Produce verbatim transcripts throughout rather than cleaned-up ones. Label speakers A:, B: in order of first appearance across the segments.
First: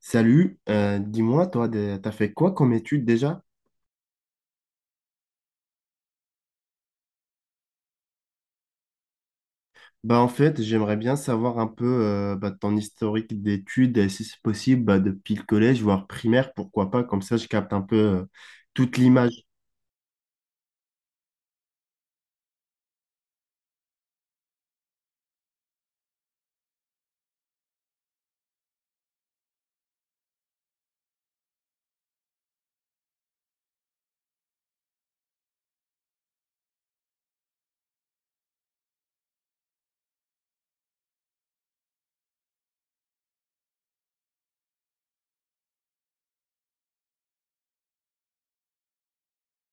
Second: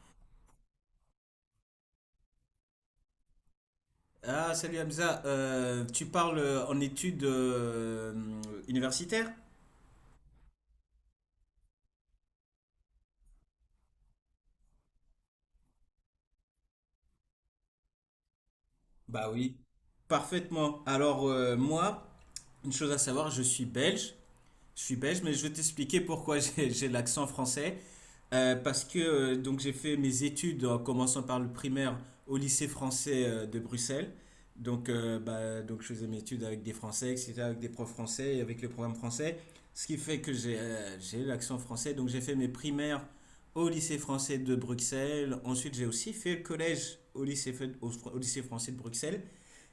A: Salut, euh, dis-moi, toi, de- t'as fait quoi comme étude déjà?
B: Ah, salut Hamza. Euh, tu parles euh, en études euh, universitaires?
A: Bah, en fait, j'aimerais bien savoir un peu euh, bah, ton historique d'études, et si c'est possible, bah, depuis le collège, voire primaire, pourquoi pas, comme ça je capte un peu euh, toute
B: Bah
A: l'image.
B: oui. Parfaitement. Alors, euh, moi, une chose à savoir, je suis belge. Je suis belge, mais je vais t'expliquer pourquoi j'ai j'ai l'accent français. Euh, parce que euh, donc j'ai fait mes études en commençant par le primaire au lycée français euh, de Bruxelles. Donc, euh, bah, donc je faisais mes études avec des Français, et cetera, avec des profs français et avec le programme français. Ce qui fait que j'ai euh, j'ai l'accent français. Donc j'ai fait mes primaires au lycée français de Bruxelles. Ensuite j'ai aussi fait le collège au lycée, fait- au, au lycée français de Bruxelles.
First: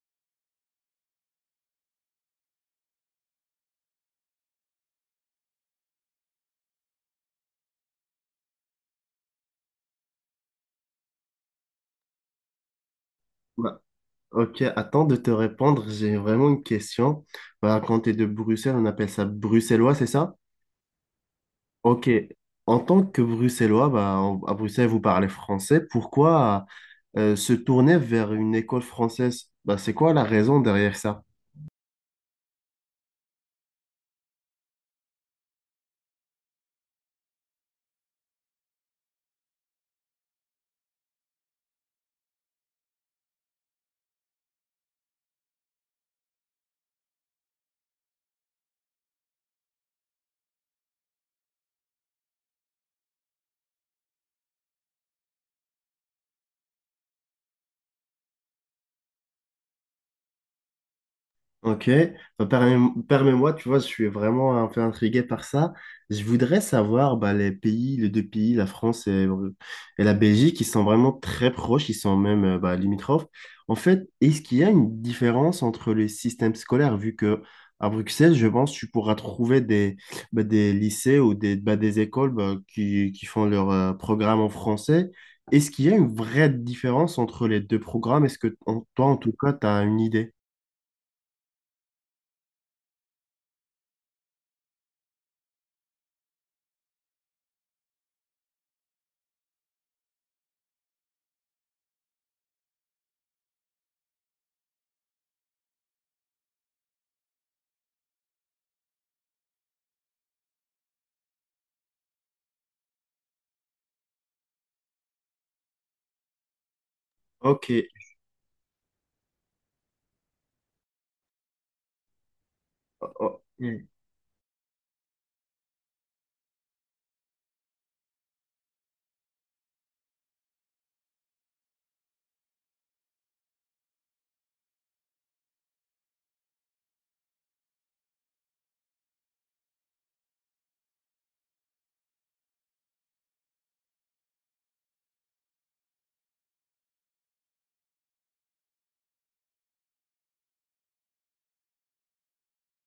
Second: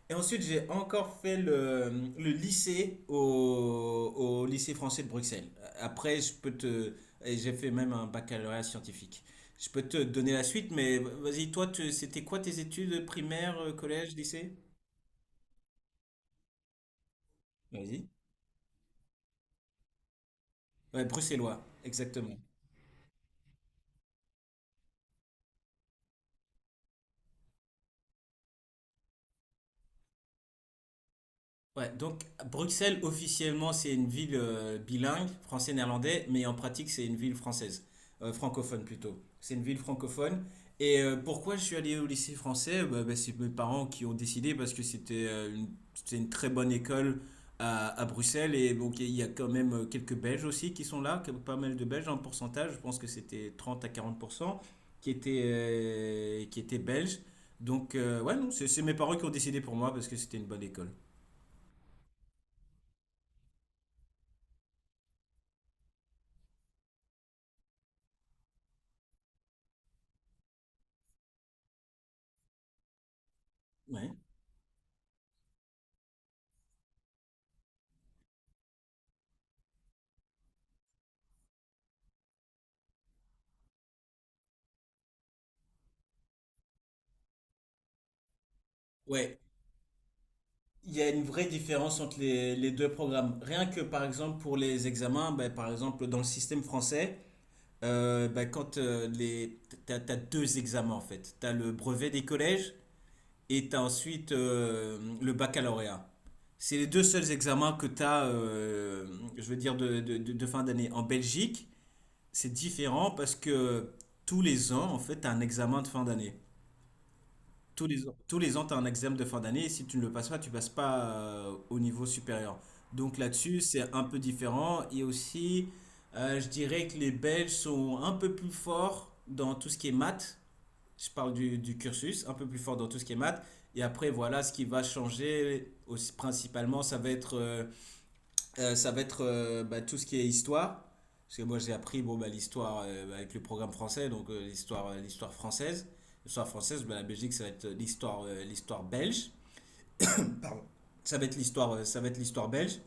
B: Et ensuite, j'ai encore fait le, le lycée au, au lycée français de Bruxelles. Après, je peux te. Et j'ai fait même un baccalauréat scientifique. Je peux te donner la suite, mais vas-y, toi, tu- c'était quoi tes études primaires, euh,
A: Bah,
B: collège, lycée?
A: ok, attends de te répondre, j'ai vraiment une question. Bah, quand
B: Vas-y.
A: tu es de Bruxelles, on appelle ça bruxellois, c'est ça?
B: Ouais, bruxellois,
A: Ok,
B: exactement.
A: en tant que bruxellois, bah, en- à Bruxelles, vous parlez français, pourquoi euh, se tourner vers une école française? Bah, c'est quoi la raison derrière ça?
B: Ouais, donc Bruxelles, officiellement, c'est une ville euh, bilingue, français-néerlandais, mais en pratique, c'est une ville française, Euh, francophone plutôt. C'est une ville francophone. Et euh, pourquoi je suis allé au lycée français? Bah, bah, c'est mes parents qui ont décidé parce que c'était euh, une, c'était une très bonne école à, à Bruxelles. Et donc, il y a quand même euh, quelques Belges aussi qui sont là, que- pas mal de Belges en pourcentage, je pense que c'était trente à quarante pour cent qui étaient, euh, qui étaient Belges. Donc, euh, ouais, non, c'est c'est mes parents qui ont décidé pour moi parce que c'était une bonne école.
A: Ok, Bah, permets- permets-moi, tu vois, je suis vraiment un peu intrigué par ça. Je voudrais savoir bah, les pays, les deux pays, la France et, et la Belgique, ils sont vraiment très proches, ils sont même euh, bah, limitrophes. En fait,
B: Ouais.
A: est-ce qu'il y a une différence entre les systèmes scolaires, vu que à Bruxelles, je pense, tu pourras trouver des, bah, des lycées ou des, bah, des écoles bah, qui, qui font leur euh, programme en français. Est-ce qu'il y a une vraie différence entre les deux programmes? Est-ce que en- toi, en tout
B: Ouais,
A: cas, tu as une idée?
B: il y a une vraie différence entre les, les deux programmes. Rien que par exemple pour les examens, ben, par exemple dans le système français, euh, ben, quand euh, les, t'as, t'as deux examens en fait. T'as le brevet des collèges et t'as ensuite euh, le baccalauréat. C'est les deux seuls examens que t'as, euh, je veux dire, de, de, de- de fin d'année. En Belgique, c'est différent parce que tous les ans, en fait, t'as un examen de fin d'année.
A: Ok.
B: Tous les ans, tous les ans, tu as un examen de fin d'année et si tu ne le passes pas, tu passes pas euh, au niveau supérieur. Donc
A: Oh,
B: là-dessus,
A: mm.
B: c'est un peu différent. Et aussi, euh, je dirais que les Belges sont un peu plus forts dans tout ce qui est maths. Je parle du, du cursus, un peu plus fort dans tout ce qui est maths. Et après, voilà, ce qui va changer aussi, principalement, ça va être euh, euh, ça va être euh, bah, tout ce qui est histoire. Parce que moi, j'ai appris bon, bah, l'histoire euh, avec le programme français, donc euh, l'histoire euh, l'histoire française. L'histoire française, bah, la Belgique, ça va être euh, l'histoire euh, l'histoire belge. Ça va être l'histoire euh, ça va être l'histoire belge.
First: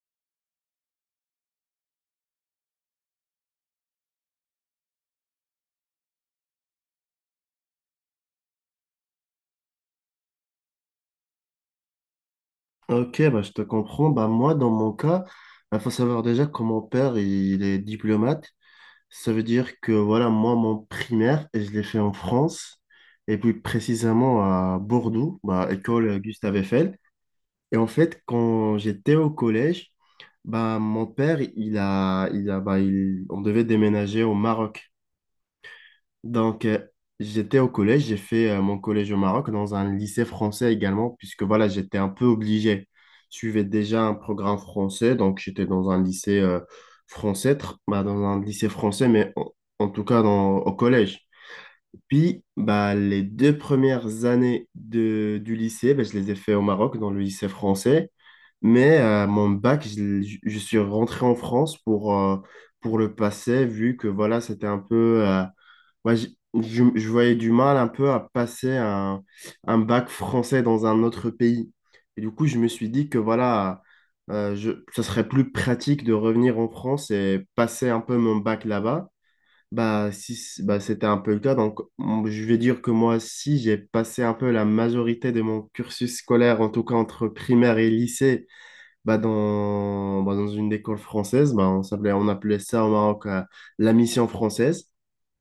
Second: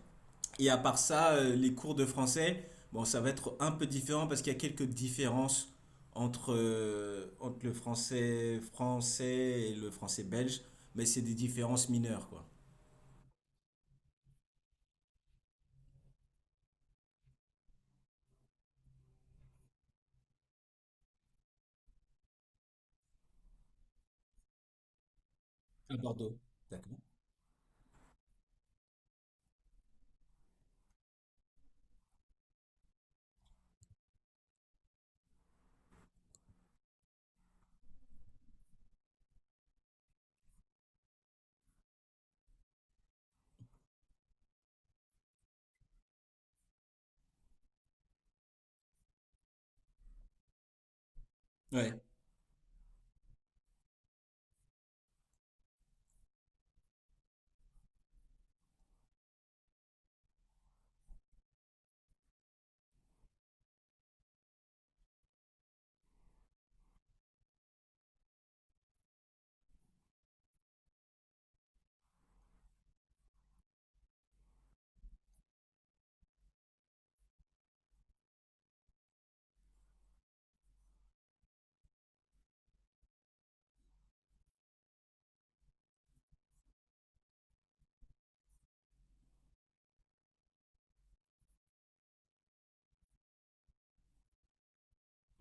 B: Et à part ça, euh, les cours de français, bon, ça va être un peu différent parce qu'il y a quelques différences entre, euh, entre le français français et le français belge, mais c'est des différences mineures, quoi.
A: Ok, bah, je te comprends. Bah, moi, dans mon cas, il faut savoir déjà que mon père, il est diplomate. Ça veut dire que voilà, moi, mon primaire, et je l'ai fait en France, et plus précisément à Bordeaux, bah,
B: À
A: école
B: Bordeaux.
A: Gustave
B: D'accord.
A: Eiffel. Et en fait, quand j'étais au collège, bah, mon père, il a, il a, bah, il- on devait déménager au Maroc. Donc, euh, j'étais au collège, j'ai fait euh, mon collège au Maroc dans un lycée français également, puisque voilà, j'étais un peu obligé. Je suivais déjà un programme français, donc j'étais dans un lycée euh, français, tr- bah, dans un lycée français, mais en, en tout cas dans, au collège.
B: Ouais,
A: Puis, bah, les deux premières années de, du lycée, bah, je les ai fait au Maroc, dans le lycée français. Mais euh, mon bac, je, l'ai- je- je suis rentré en France pour, euh, pour le passer, vu que voilà, c'était un peu... euh, moi, je, je- je voyais du mal un peu à passer un, un bac français dans un autre pays. Et du coup, je me suis dit que voilà, euh, je, ça serait plus pratique de revenir en France et passer un peu mon bac là-bas. Bah, si, c- bah, c'était un peu le cas. Donc, m- je vais dire que moi aussi, j'ai passé un peu la majorité de mon cursus scolaire, en tout cas entre primaire et lycée, bah, dans, bah, dans une école française. Bah, on s'appelait, on appelait ça au Maroc euh, la mission française.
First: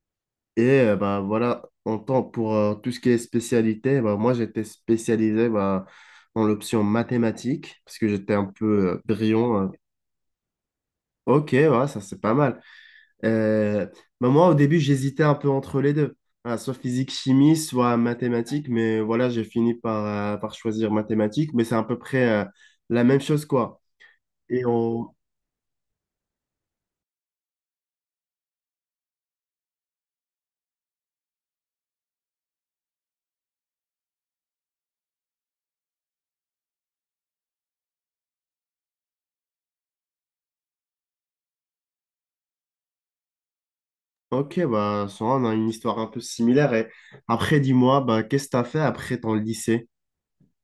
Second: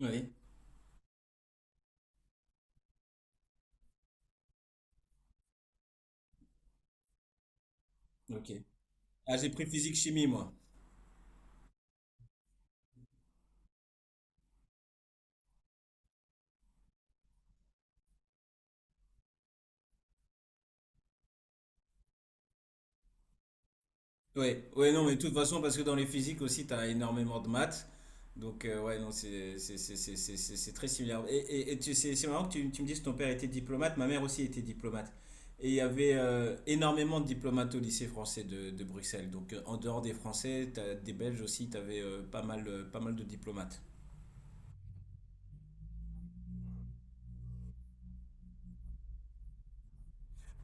B: ouais,
A: Et euh, bah, voilà, en tant pour euh, tout ce qui est spécialité, bah, moi j'étais spécialisé bah, dans l'option mathématiques, parce que j'étais un
B: ok.
A: peu euh,
B: Ah, j'ai
A: brillant.
B: pris
A: euh.
B: physique-chimie, moi.
A: Ok, ouais, ça c'est pas mal. Euh, bah moi, au début, j'hésitais un peu entre les deux, voilà, soit physique, chimie, soit mathématiques, mais voilà, j'ai fini par, euh, par choisir mathématiques, mais c'est à peu près euh, la même chose, quoi.
B: Ouais,
A: Et
B: ouais, non,
A: on...
B: mais de toute façon, parce que dans les physiques aussi, tu as énormément de maths. Donc, euh, ouais, non, c'est c'est- c'est- c'est- c'est- c'est- c'est très similaire. Et, et, et tu- c'est c'est marrant que tu, tu me dises que ton père était diplomate, ma mère aussi était diplomate. Et il y avait euh, énormément de diplomates au lycée français de, de Bruxelles. Donc, euh, en dehors des Français, t'as des Belges aussi, tu avais pas mal, euh, pas mal de diplomates.
A: Ok, bah, ça, on a une histoire un peu similaire. Et après, dis-moi, bah, qu'est-ce que tu as fait après ton lycée?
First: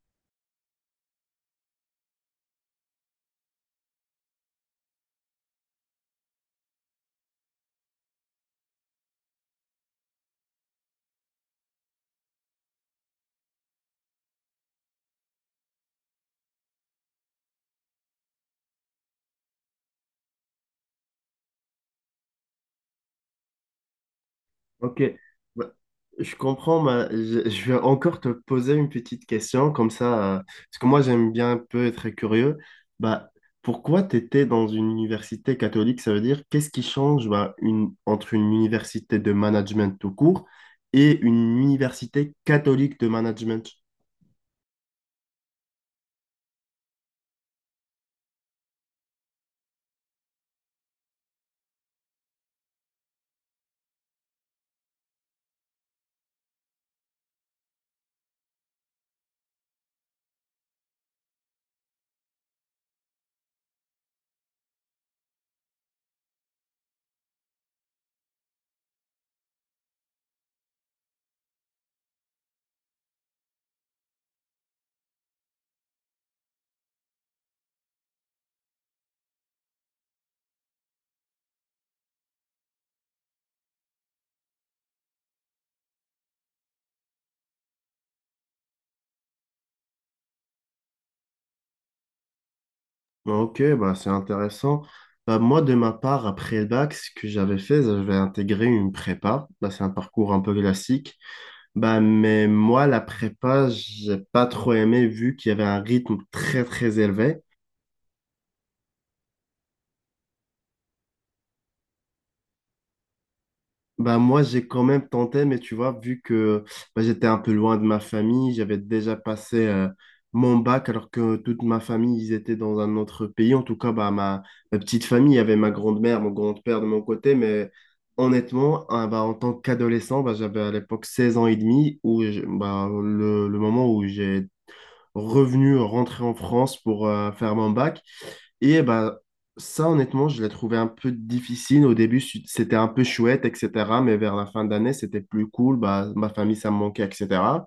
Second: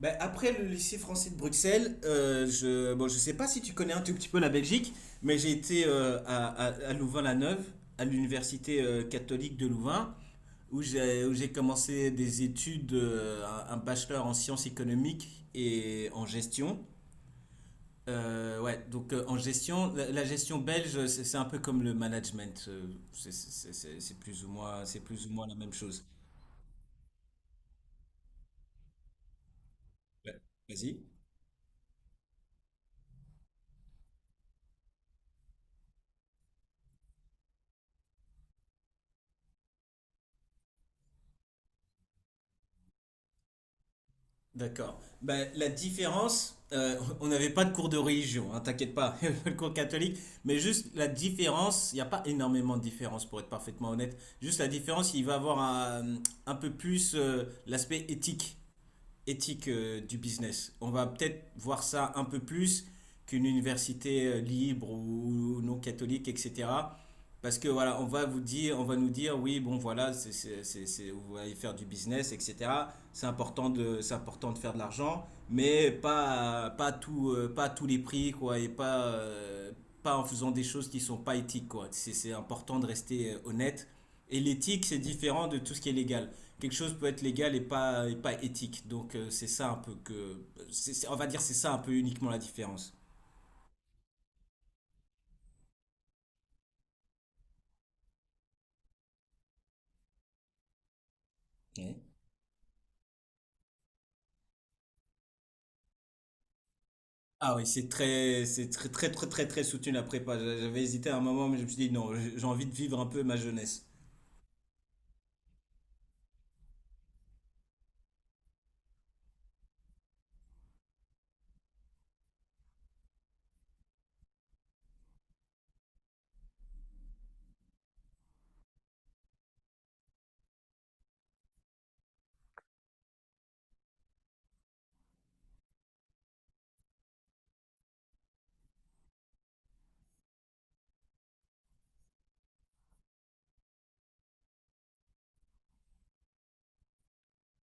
B: Ben, après le lycée français de Bruxelles, euh, je, bon, je sais pas si tu connais un tout petit peu la Belgique, mais j'ai été euh, à, à, à Louvain-la-Neuve, à l'université euh, catholique de Louvain, où j'ai où j'ai commencé des études, euh, un un bachelor en sciences économiques et en gestion. Euh, ouais, donc euh, en gestion, la, la gestion belge, c'est c'est un peu comme le management, euh, c'est c'est- c'est- c'est plus ou moins, c'est
A: Ok,
B: plus ou moins la
A: bah,
B: même chose.
A: je comprends, mais je, je vais encore te poser une petite question, comme
B: Ouais,
A: ça, euh, parce que
B: vas-y.
A: moi j'aime bien un peu être curieux. Bah, pourquoi tu étais dans une université catholique? Ça veut dire qu'est-ce qui change bah, une, entre une université de management tout court et une université catholique de management?
B: D'accord. Ben, la différence, euh, on n'avait pas de cours de religion, hein, t'inquiète pas, il y avait pas le cours catholique, mais juste la différence, il n'y a pas énormément de différence pour être parfaitement honnête. Juste la différence, il va avoir un, un peu plus euh, l'aspect éthique. Éthique euh, du business. On va peut-être voir ça un peu plus qu'une université euh, libre ou ou non catholique, et cetera. Parce que voilà, on va vous dire, on va nous dire, oui, bon voilà, c'est, c'est, c'est, c'est- vous allez faire du business, et cetera. C'est important de, c'est important de faire de l'argent, mais pas, pas tout, euh, pas à tous les prix, quoi, et pas, euh, pas en faisant des choses qui sont pas éthiques, quoi. C'est, c'est important de rester euh, honnête. Et l'éthique, c'est différent de tout ce qui est légal, quelque chose peut être légal et pas, et pas éthique. Donc euh, c'est ça un peu que, c'est- c'est- on va dire c'est ça un peu uniquement la différence.
A: Bah, ok, bah, c'est intéressant. Bah, moi, de ma part, après le bac, ce que j'avais fait, j'avais intégré une prépa. Bah, c'est un parcours un peu classique.
B: Ouais.
A: Bah, mais moi, la prépa, j'ai pas trop aimé vu qu'il y avait un rythme très très élevé.
B: Ah oui, c'est très, c'est très, très, très, très, très soutenu la prépa. J'a- J'avais hésité à un moment, mais je me suis dit non, j'ai j'ai envie de vivre un peu ma jeunesse.
A: Bah, moi, j'ai quand même tenté, mais tu vois, vu que bah, j'étais un peu loin de ma famille, j'avais déjà passé euh, mon bac alors que toute ma famille, ils étaient dans un autre pays. En tout cas, bah, ma, ma petite famille, il y avait ma grand-mère, mon grand-père de mon côté, mais honnêtement, hein, bah, en tant qu'adolescent, bah, j'avais à l'époque seize ans et demi, où je- bah, le, le moment où j'ai revenu, rentré en France pour euh, faire mon bac. Et bah, ça, honnêtement, je l'ai trouvé un peu difficile. Au début, su- c'était un peu chouette, et cetera. Mais vers la fin d'année, c'était plus cool. Bah, ma famille, ça me manquait, et cetera.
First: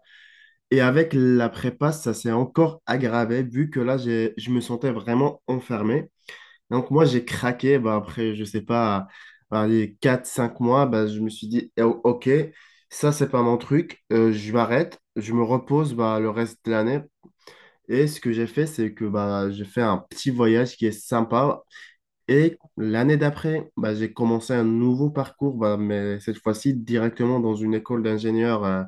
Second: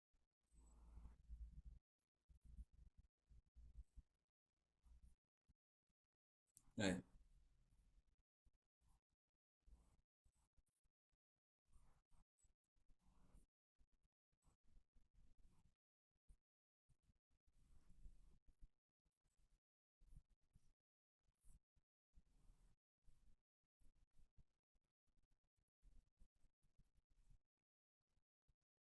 A: Et avec la prépa, ça s'est encore aggravé, vu que là, j'ai, je me sentais vraiment enfermé. Donc,
B: Ouais,
A: moi, j'ai craqué. Bah, après, je sais pas, bah, les quatre cinq mois, bah, je me suis dit, eh, ok, ça, c'est pas mon truc. Euh, je m'arrête. Je me repose bah, le reste de l'année. Et ce que j'ai fait, c'est que bah, j'ai fait un petit voyage qui est sympa et l'année d'après, bah, j'ai commencé un nouveau parcours, bah, mais cette fois-ci directement dans une école d'ingénieurs euh,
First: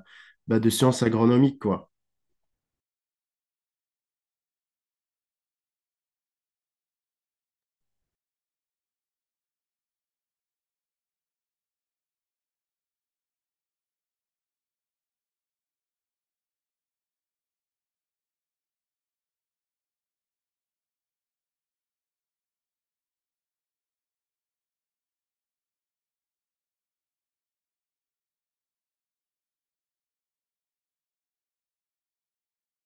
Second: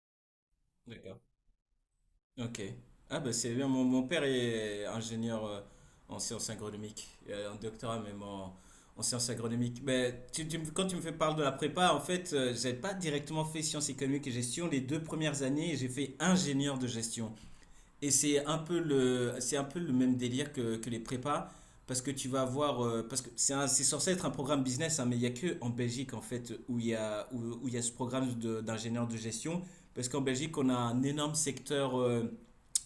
A: bah, de sciences
B: d'accord.
A: agronomiques, quoi.
B: Ok. Ah bah c'est bien, mon, mon père est ingénieur euh, en sciences agronomiques, euh, en doctorat même en, en sciences agronomiques. Mais tu, tu me- quand tu me fais parler de la prépa, en fait, euh, j'ai pas directement fait sciences économiques et gestion les deux premières années, et j'ai fait ingénieur de gestion. Et c'est un peu le, c'est un peu le même délire que, que les prépas, parce que tu vas avoir, euh, parce que c'est un- c'est censé être un programme business, hein, mais il n'y a que en Belgique en fait où il y a, où, où il y a ce programme de- d'ingénieur de gestion, parce qu'en Belgique on a un énorme secteur euh,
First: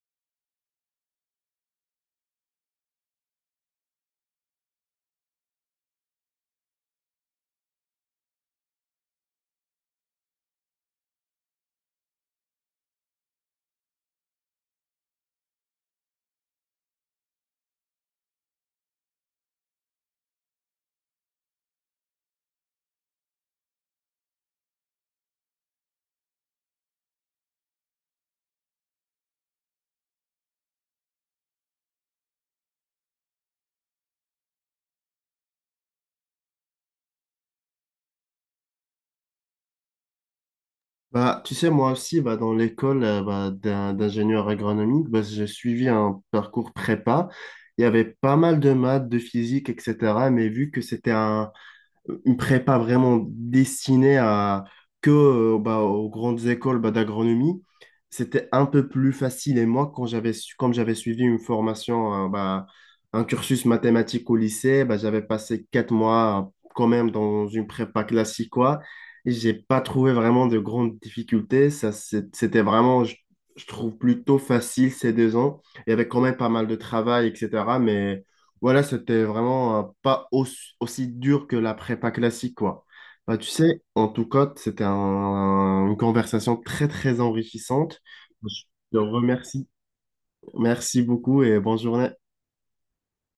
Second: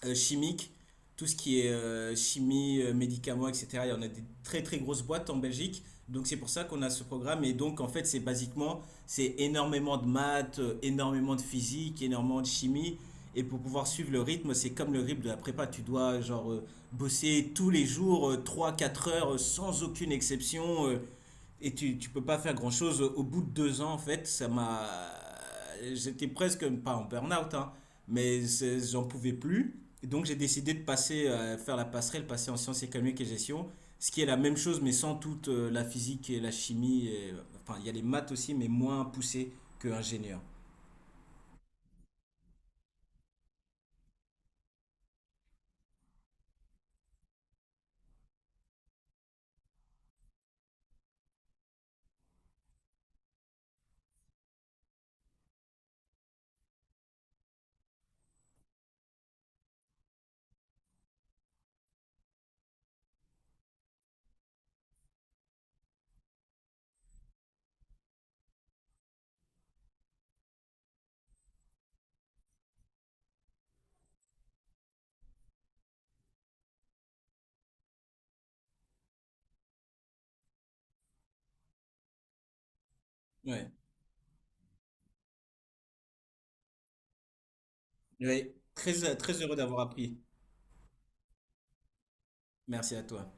B: euh, chimique, tout ce qui est euh, chimie, euh, médicaments, et cetera. Il y en a des très très grosses boîtes en Belgique. Donc c'est pour ça qu'on a ce programme. Et donc en fait c'est basiquement, c'est énormément de maths, euh, énormément de physique, énormément de chimie. Et pour pouvoir suivre le rythme, c'est comme le rythme de la prépa. Tu dois genre euh, bosser tous les jours euh, trois quatre heures euh, sans aucune exception. Euh, et tu, tu peux pas faire grand-chose. Au bout de deux ans, en fait, ça m'a. J'étais presque, pas en burn-out, hein, mais c'est- j'en pouvais plus. Et donc j'ai décidé de passer, euh, faire la passerelle, passer en sciences économiques et gestion, ce qui est la même chose, mais sans toute euh, la physique et la chimie. Et- enfin, il y a les maths aussi, mais moins poussées que ingénieur.
A: Bah, tu sais, moi aussi, bah, dans l'école euh, bah, d'un- d'ingénieur agronomique, bah, j'ai suivi un parcours prépa. Il y avait pas mal de maths, de physique, et cetera. Mais vu que c'était un, une prépa vraiment destinée à, que euh, bah, aux grandes écoles bah, d'agronomie, c'était un peu plus facile. Et moi, quand j'avais, su- comme j'avais suivi une formation, euh, bah, un cursus mathématique au lycée, bah, j'avais passé quatre mois euh, quand même dans une prépa classique, quoi. Et j'ai pas trouvé vraiment de grandes difficultés. Ça, c'est- c'était vraiment, je, je trouve, plutôt facile ces deux ans. Il y avait quand même pas mal de travail, et cetera. Mais voilà, c'était vraiment euh, pas aussi, aussi dur que la prépa classique, quoi. Bah, tu
B: Ouais.
A: sais, en tout cas, c'était un- une conversation très, très enrichissante.
B: Ouais.
A: Je te
B: Très, très heureux
A: remercie.
B: d'avoir appris.
A: Merci beaucoup et bonne journée.
B: Merci à toi.